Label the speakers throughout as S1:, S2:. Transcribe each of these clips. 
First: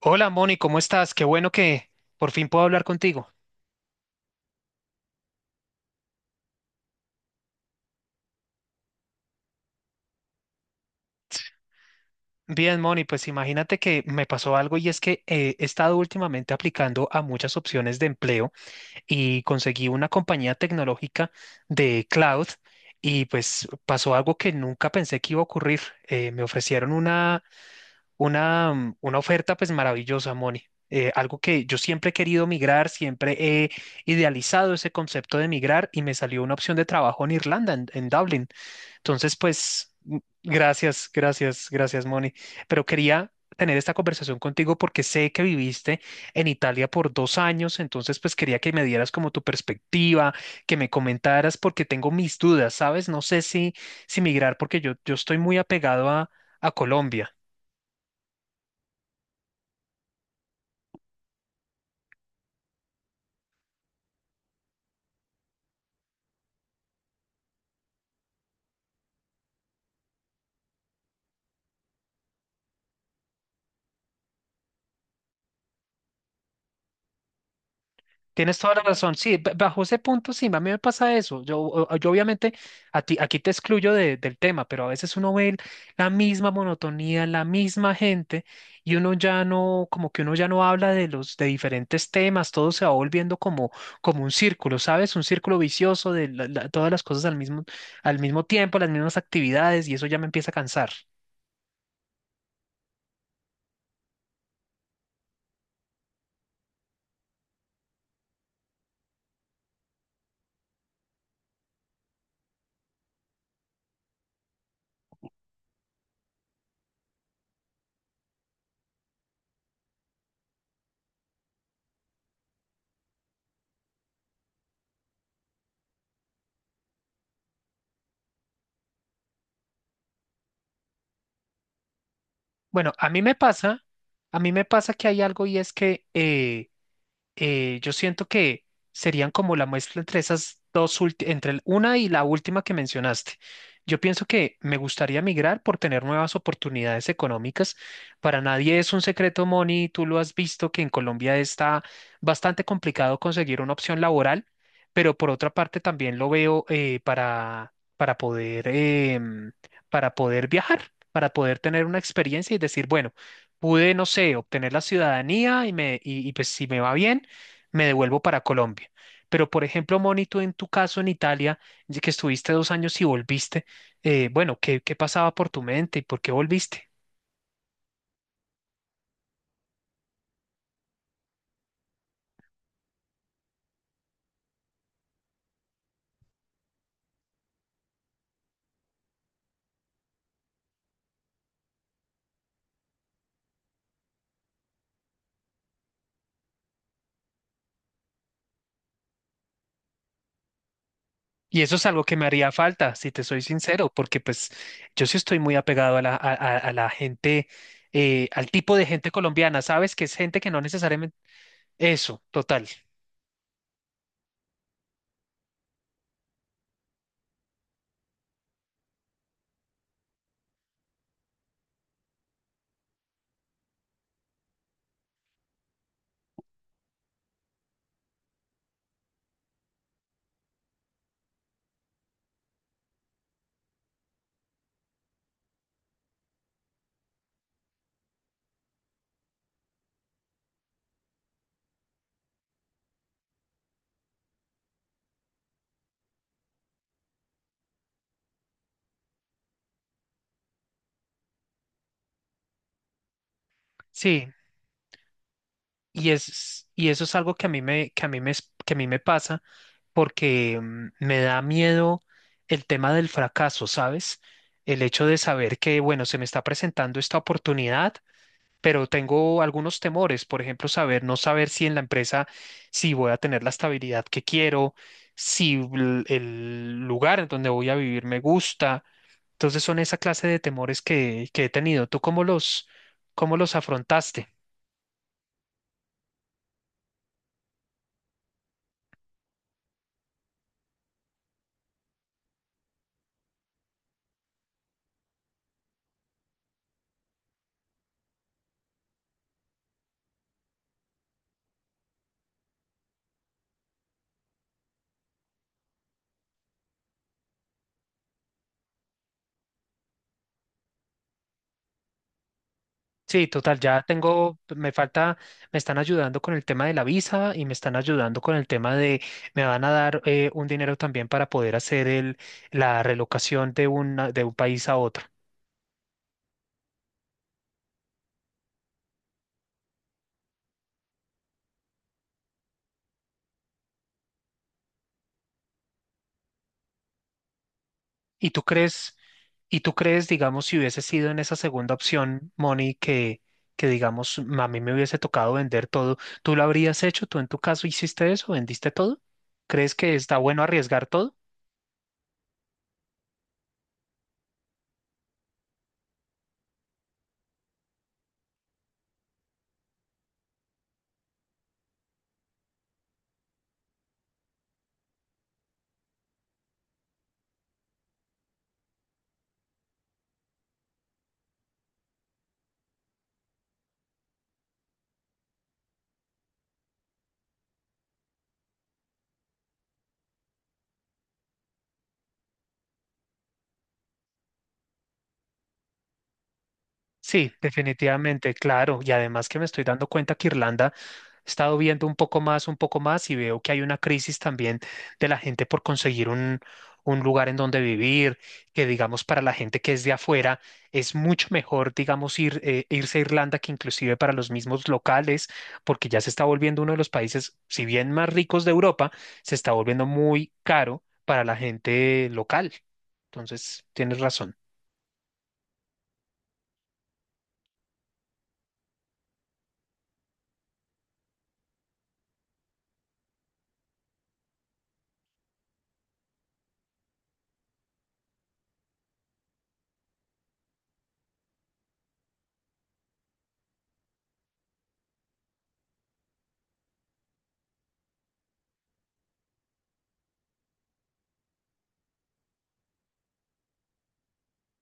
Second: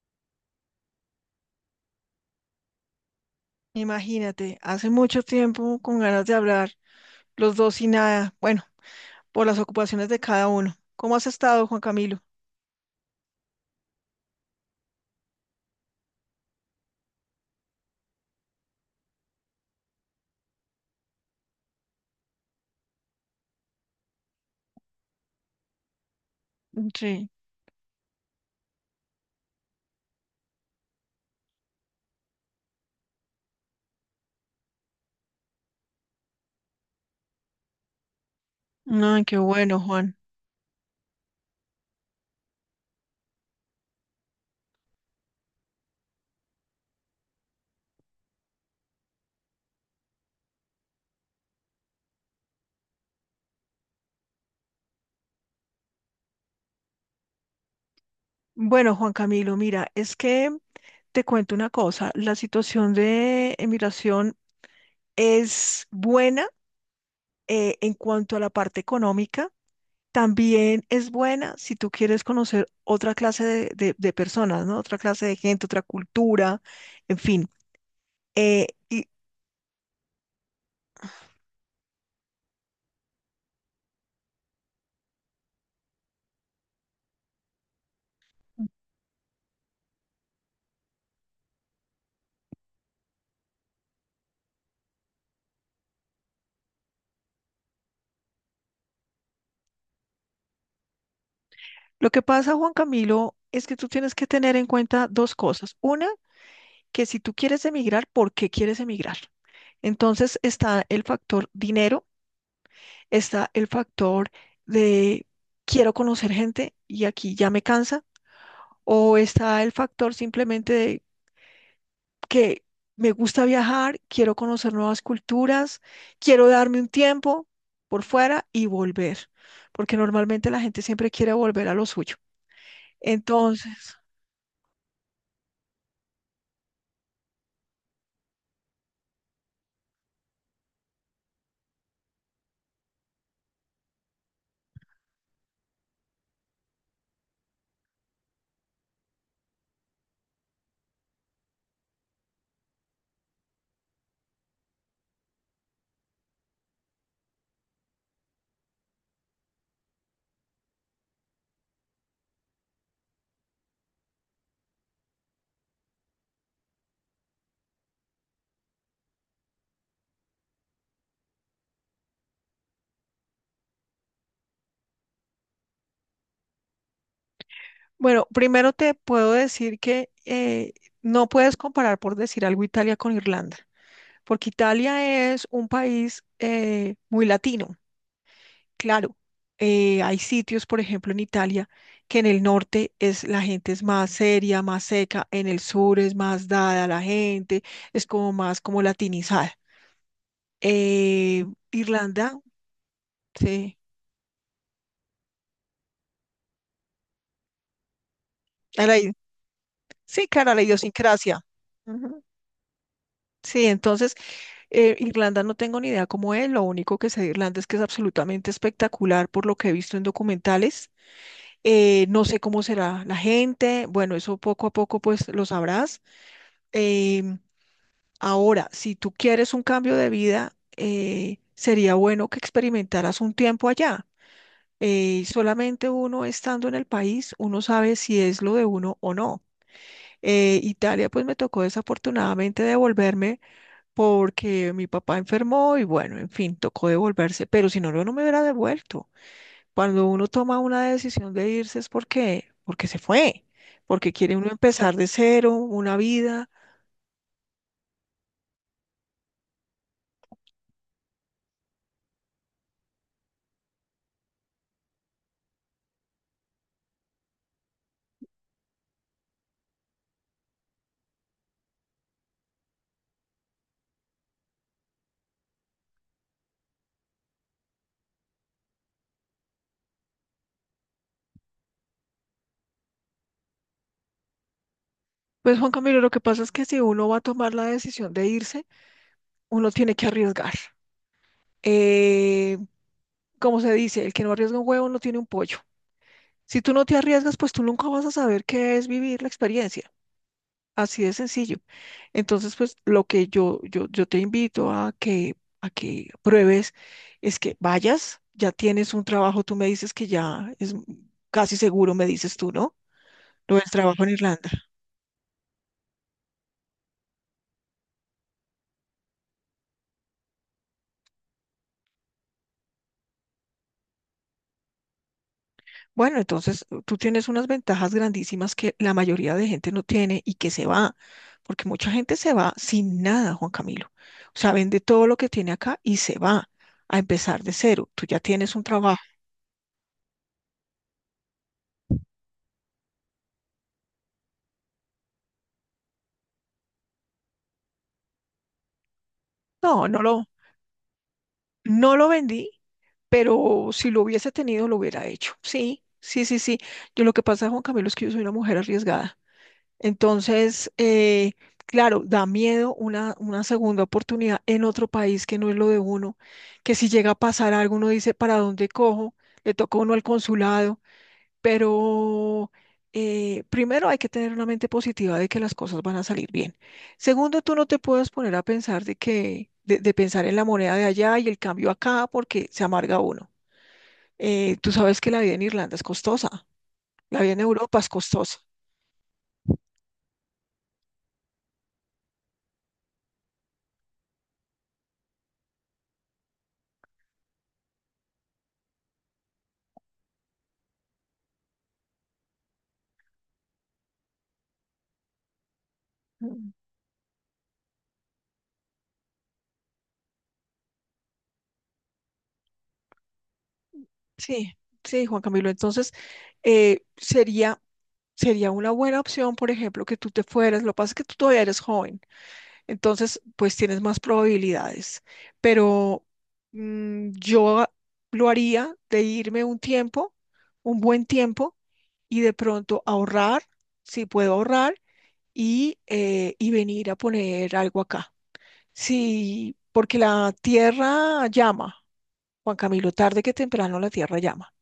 S1: Hola, Moni, ¿cómo estás? Qué bueno que por fin puedo hablar contigo.
S2: Imagínate, hace mucho tiempo con ganas de hablar, los dos y nada, bueno, por las ocupaciones de cada uno. ¿Cómo has estado, Juan Camilo?
S1: Bien, Moni, pues imagínate que me pasó algo y es que he estado últimamente aplicando a muchas opciones de empleo y conseguí una compañía tecnológica de cloud, y pues pasó algo que nunca pensé que iba a ocurrir. Me ofrecieron
S2: Sí.
S1: una, una oferta pues maravillosa, Moni. Algo que yo siempre he querido migrar, siempre he idealizado ese concepto de migrar, y me salió una opción de trabajo en Irlanda, en Dublín.
S2: Ay,
S1: Entonces,
S2: qué bueno,
S1: pues,
S2: Juan.
S1: gracias, gracias, gracias, Moni. Pero quería tener esta conversación contigo porque sé que viviste en Italia por 2 años. Entonces, pues, quería que me dieras como tu perspectiva, que me comentaras, porque tengo mis dudas, ¿sabes? No sé si, si migrar, porque yo estoy muy apegado a Colombia.
S2: Bueno, Juan Camilo, mira, es que te cuento una cosa, la situación de emigración es buena, en cuanto a la parte económica, también es buena si tú quieres conocer otra clase de, de personas, ¿no? Otra clase de gente, otra cultura, en fin.
S1: Tienes
S2: Eh,
S1: toda la
S2: y
S1: razón. Sí, bajo ese punto sí, a mí me pasa eso. Yo, yo obviamente a ti, aquí te excluyo del tema, pero a veces uno ve la misma monotonía, la misma gente, y uno ya no, como que uno ya no habla de los de diferentes temas, todo se va volviendo como, como un círculo, ¿sabes? Un círculo vicioso de todas las cosas al mismo tiempo, las mismas actividades, y eso ya me empieza a cansar.
S2: Lo que pasa, Juan Camilo, es que tú tienes que tener en cuenta dos cosas. Una, que si tú quieres emigrar, ¿por qué quieres emigrar? Entonces está el factor dinero, está el factor de quiero conocer gente y aquí ya me cansa, o está el factor simplemente de que me gusta viajar, quiero conocer nuevas culturas, quiero darme un tiempo por fuera y volver, porque normalmente la gente siempre quiere volver a lo suyo.
S1: Bueno, a mí me pasa,
S2: Entonces...
S1: a mí me pasa que hay algo, y es que yo siento que serían como la muestra entre esas dos, entre una y la última que mencionaste. Yo pienso que me gustaría migrar por tener nuevas oportunidades económicas. Para nadie es un secreto, Moni, tú lo has visto, que en Colombia está bastante complicado conseguir una opción laboral. Pero por otra parte también lo veo para poder, em, para poder viajar, para poder tener una experiencia y decir, bueno, pude, no sé, obtener la ciudadanía y, me, y pues si me va bien me devuelvo para Colombia. Pero, por ejemplo, Moni, tú en tu caso en Italia, ya que estuviste 2 años y volviste, bueno, ¿qué, qué pasaba por tu mente y por qué volviste?
S2: Bueno, primero te puedo decir que no puedes comparar, por decir algo, Italia con Irlanda, porque Italia es un país muy latino, claro. Hay sitios, por ejemplo, en Italia, que en el norte es, la gente es más seria, más seca, en el sur es más dada a la gente, es como más como latinizada. Eh,
S1: Y eso es algo que me
S2: Irlanda,
S1: haría falta, si te soy
S2: sí,
S1: sincero, porque pues yo sí estoy muy apegado a la, a, a la gente, al tipo de
S2: a la
S1: gente
S2: i-
S1: colombiana, ¿sabes? Que es
S2: sí,
S1: gente que
S2: claro, a
S1: no
S2: la
S1: necesariamente...
S2: idiosincrasia.
S1: Eso,
S2: Ujú.
S1: total.
S2: Sí, entonces Irlanda no tengo ni idea cómo es, lo único que sé de Irlanda es que es absolutamente espectacular por lo que he visto en documentales. No sé cómo será la gente, bueno, eso poco a poco pues lo sabrás. Em, Ahora, si tú quieres un cambio de vida, sería bueno que experimentaras un tiempo allá. Solamente uno estando en el país, uno sabe si es lo de uno o no. Italia pues me tocó desafortunadamente devolverme porque mi papá enfermó y bueno, en fin, tocó devolverse, pero si no, yo no me hubiera devuelto. Cuando uno toma una decisión de irse es porque, porque se fue, porque
S1: Sí,
S2: quiere uno empezar de cero, una
S1: y,
S2: vida.
S1: es, y eso es algo que a mí me, que a mí me, que a mí me pasa, porque me da miedo el tema del fracaso, ¿sabes? El hecho de saber que, bueno, se me está presentando esta oportunidad, pero tengo algunos temores, por ejemplo, saber, no saber si en la empresa, si voy a tener la estabilidad que quiero, si el lugar en donde voy a vivir me gusta. Entonces son esa clase de temores que he tenido. ¿Tú cómo los afrontaste?
S2: Pues Juan Camilo, lo que pasa es que si uno va a tomar la decisión de irse, uno tiene que arriesgar. Eh, Como se dice, el que no arriesga un huevo no tiene un pollo. Si tú no te arriesgas, pues tú nunca vas a saber qué es vivir la experiencia. Así de sencillo. Entonces, pues lo que yo te invito a que pruebes es que vayas, ya tienes un trabajo, tú me dices que ya es casi seguro, me dices tú, ¿no?
S1: Sí,
S2: Lo
S1: total,
S2: del
S1: ya
S2: trabajo en
S1: tengo,
S2: Irlanda.
S1: me falta, me están ayudando con el tema de la visa, y me están ayudando con el tema de, me van a dar un dinero también para poder hacer el, la relocación de una, de un país a otro.
S2: Bueno, entonces tú tienes unas ventajas grandísimas que la mayoría de gente no tiene y que se va, porque mucha gente se va sin nada, Juan Camilo. O sea, vende todo lo que tiene acá y se va a empezar de cero. Tú ya
S1: ¿Y tú
S2: tienes un
S1: crees,
S2: trabajo.
S1: y tú crees, digamos, si hubiese sido en esa segunda opción, Moni, que digamos, a mí me hubiese tocado vender todo, ¿tú lo habrías hecho? ¿Tú en tu caso hiciste eso? ¿Vendiste todo? ¿Crees
S2: No,
S1: que
S2: no
S1: está
S2: lo,
S1: bueno arriesgar todo?
S2: no lo vendí pero si lo hubiese tenido, lo hubiera hecho. Sí, sí, sí, sí. Yo lo que pasa, Juan Camilo, es que yo soy una mujer arriesgada. Entonces, claro, da miedo una segunda oportunidad en otro país que no es lo de uno, que si llega a pasar algo, uno dice, ¿para dónde cojo? Le toca a uno al consulado, pero... primero hay que tener una mente positiva de que las cosas van a salir bien. Segundo, tú no te puedes poner a pensar de que, de pensar en la moneda de allá y el cambio acá, porque se amarga uno. Tú sabes que la vida en Irlanda es costosa, la
S1: Sí,
S2: vida en Europa es
S1: definitivamente,
S2: costosa.
S1: claro. Y además que me estoy dando cuenta que Irlanda he estado viendo un poco más, un poco más, y veo que hay una crisis también de la gente por conseguir un lugar en donde vivir, que digamos para la gente que es de afuera es mucho mejor, digamos, ir, irse a Irlanda que inclusive para los mismos locales, porque ya se está
S2: Mm.
S1: volviendo uno de los países, si bien más ricos de Europa, se está volviendo muy caro para la gente local. Entonces, tienes razón.
S2: Sí, sí, Juan Camilo. Entonces, sería, sería una buena opción, por ejemplo, que tú te fueras. Lo que pasa es que tú todavía eres joven. Entonces, pues tienes más probabilidades. Pero yo lo haría de irme un tiempo, un buen tiempo, y de pronto ahorrar, si puedo ahorrar, y venir a poner algo acá. Sí, porque la tierra llama, Juan Camilo, tarde que temprano la tierra llama.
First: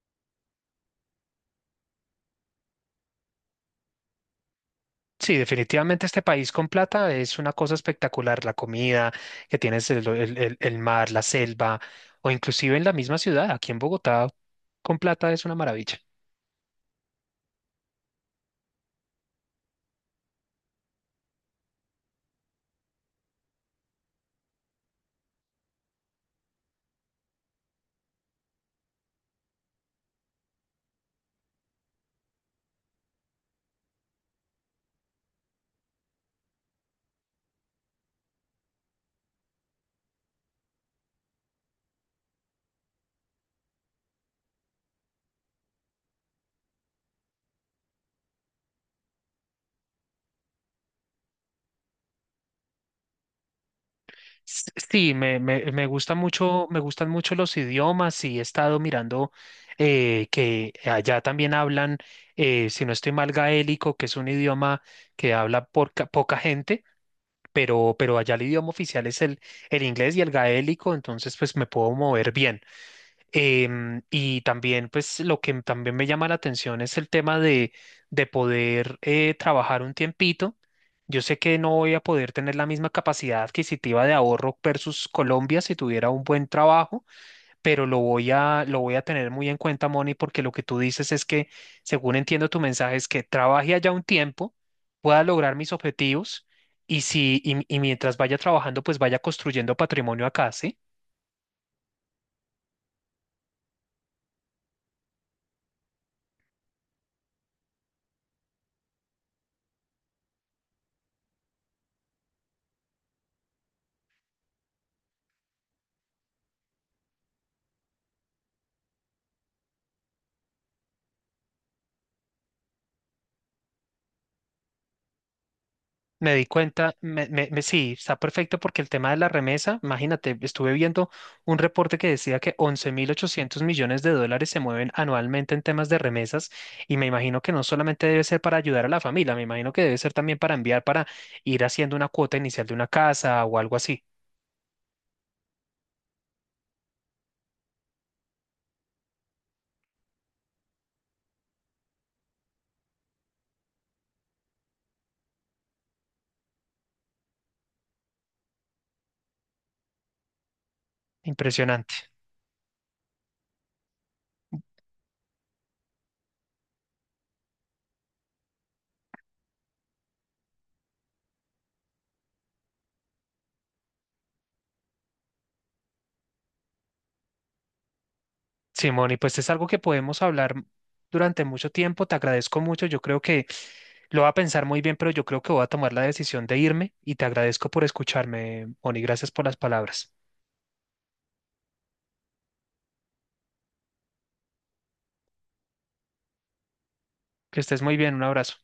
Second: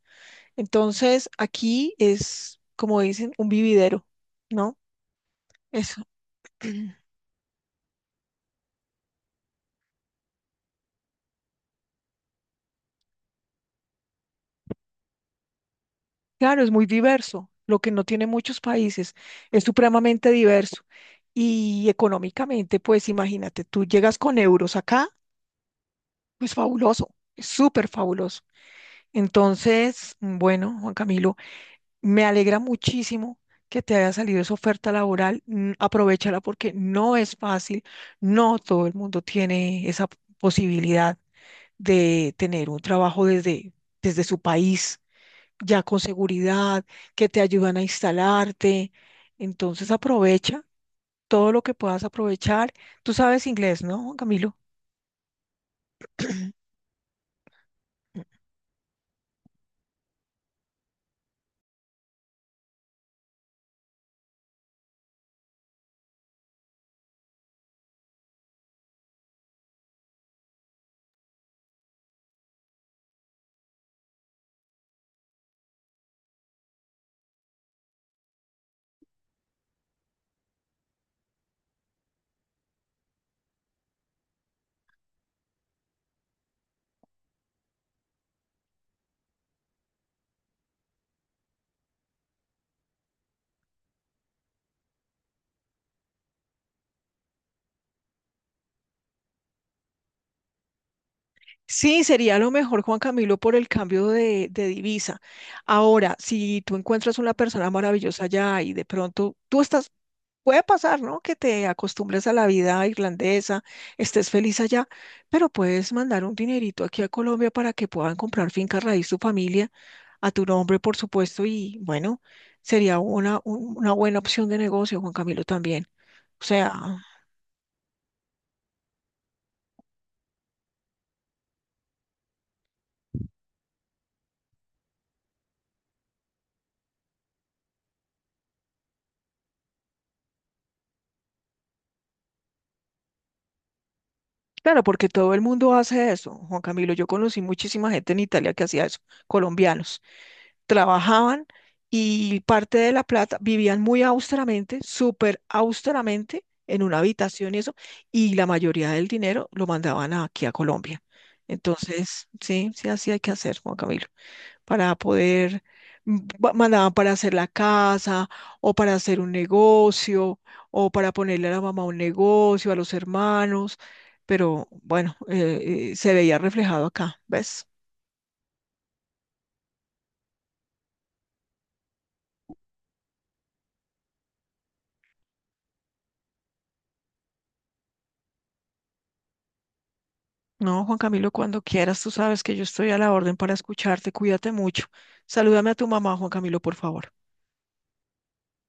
S2: Entonces, aquí es, como dicen, un vividero, ¿no?
S1: Sí,
S2: Eso.
S1: definitivamente este país con plata es una cosa espectacular. La comida que tienes, el, el mar, la selva, o inclusive en la misma ciudad, aquí en Bogotá, con plata es una maravilla.
S2: Claro, es muy diverso. Lo que no tiene muchos países es supremamente diverso. Y económicamente, pues imagínate, tú llegas con euros acá, pues fabuloso, es súper fabuloso. Entonces, bueno, Juan Camilo, me alegra muchísimo que te haya salido esa oferta laboral. Aprovechala porque no es fácil, no todo el mundo tiene esa posibilidad de tener un trabajo desde, desde su país ya con seguridad, que te ayudan a instalarte. Entonces aprovecha todo lo que puedas aprovechar. Tú sabes inglés, ¿no, Juan Camilo?
S1: Sí, me gusta mucho, me gustan mucho los idiomas, y he estado mirando que allá también hablan, si no estoy mal, gaélico, que es un idioma que habla poca gente, pero allá el idioma oficial es el inglés y el gaélico, entonces pues me puedo mover bien. Y también, pues, lo que también me llama la atención es el tema de poder trabajar un tiempito. Yo sé que no voy a poder tener la misma capacidad adquisitiva de ahorro versus Colombia si tuviera un buen trabajo, pero lo voy a tener muy en cuenta, Moni, porque lo que tú dices es que, según entiendo tu mensaje, es que trabaje allá un tiempo, pueda lograr mis objetivos, y si, y mientras vaya trabajando, pues vaya construyendo patrimonio acá, ¿sí?
S2: Sí, sería lo mejor, Juan Camilo, por el cambio de divisa. Ahora, si tú encuentras una persona maravillosa allá y de pronto tú estás, puede pasar, ¿no? Que te acostumbres a la vida irlandesa, estés feliz allá, pero puedes mandar un dinerito aquí a Colombia para que puedan comprar finca raíz tu familia, a tu nombre, por supuesto, y bueno, sería una, una buena opción de negocio, Juan Camilo, también.
S1: Me
S2: O
S1: di
S2: sea,
S1: cuenta, me, sí, está perfecto, porque el tema de la remesa, imagínate, estuve viendo un reporte que decía que $11.800 millones se mueven anualmente en temas de remesas, y me imagino que no solamente debe ser para ayudar a la familia, me imagino que debe ser también para enviar, para ir haciendo una cuota inicial de una casa o algo así.
S2: claro, porque todo el mundo hace eso, Juan Camilo. Yo conocí muchísima gente en Italia que hacía eso, colombianos. Trabajaban y parte de la plata vivían muy austeramente, súper austeramente, en una habitación y eso, y la mayoría del dinero lo mandaban aquí a Colombia.
S1: Impresionante.
S2: Entonces, sí, sí, así hay que hacer, Juan Camilo, para poder, mandaban para hacer la casa o para hacer un negocio o para ponerle a la mamá un negocio, a los hermanos, pero bueno, se veía reflejado acá, ¿ves?
S1: Simón, y pues es algo que podemos hablar durante mucho tiempo. Te agradezco mucho. Yo creo que lo voy a pensar muy bien, pero yo creo que voy a tomar la decisión de irme, y te agradezco por escucharme, Moni. Gracias por las palabras.
S2: No, Juan Camilo, cuando quieras, tú sabes que yo estoy a la orden para escucharte, cuídate mucho. Salúdame a tu mamá, Juan Camilo, por favor.
S1: Que estés muy bien. Un abrazo.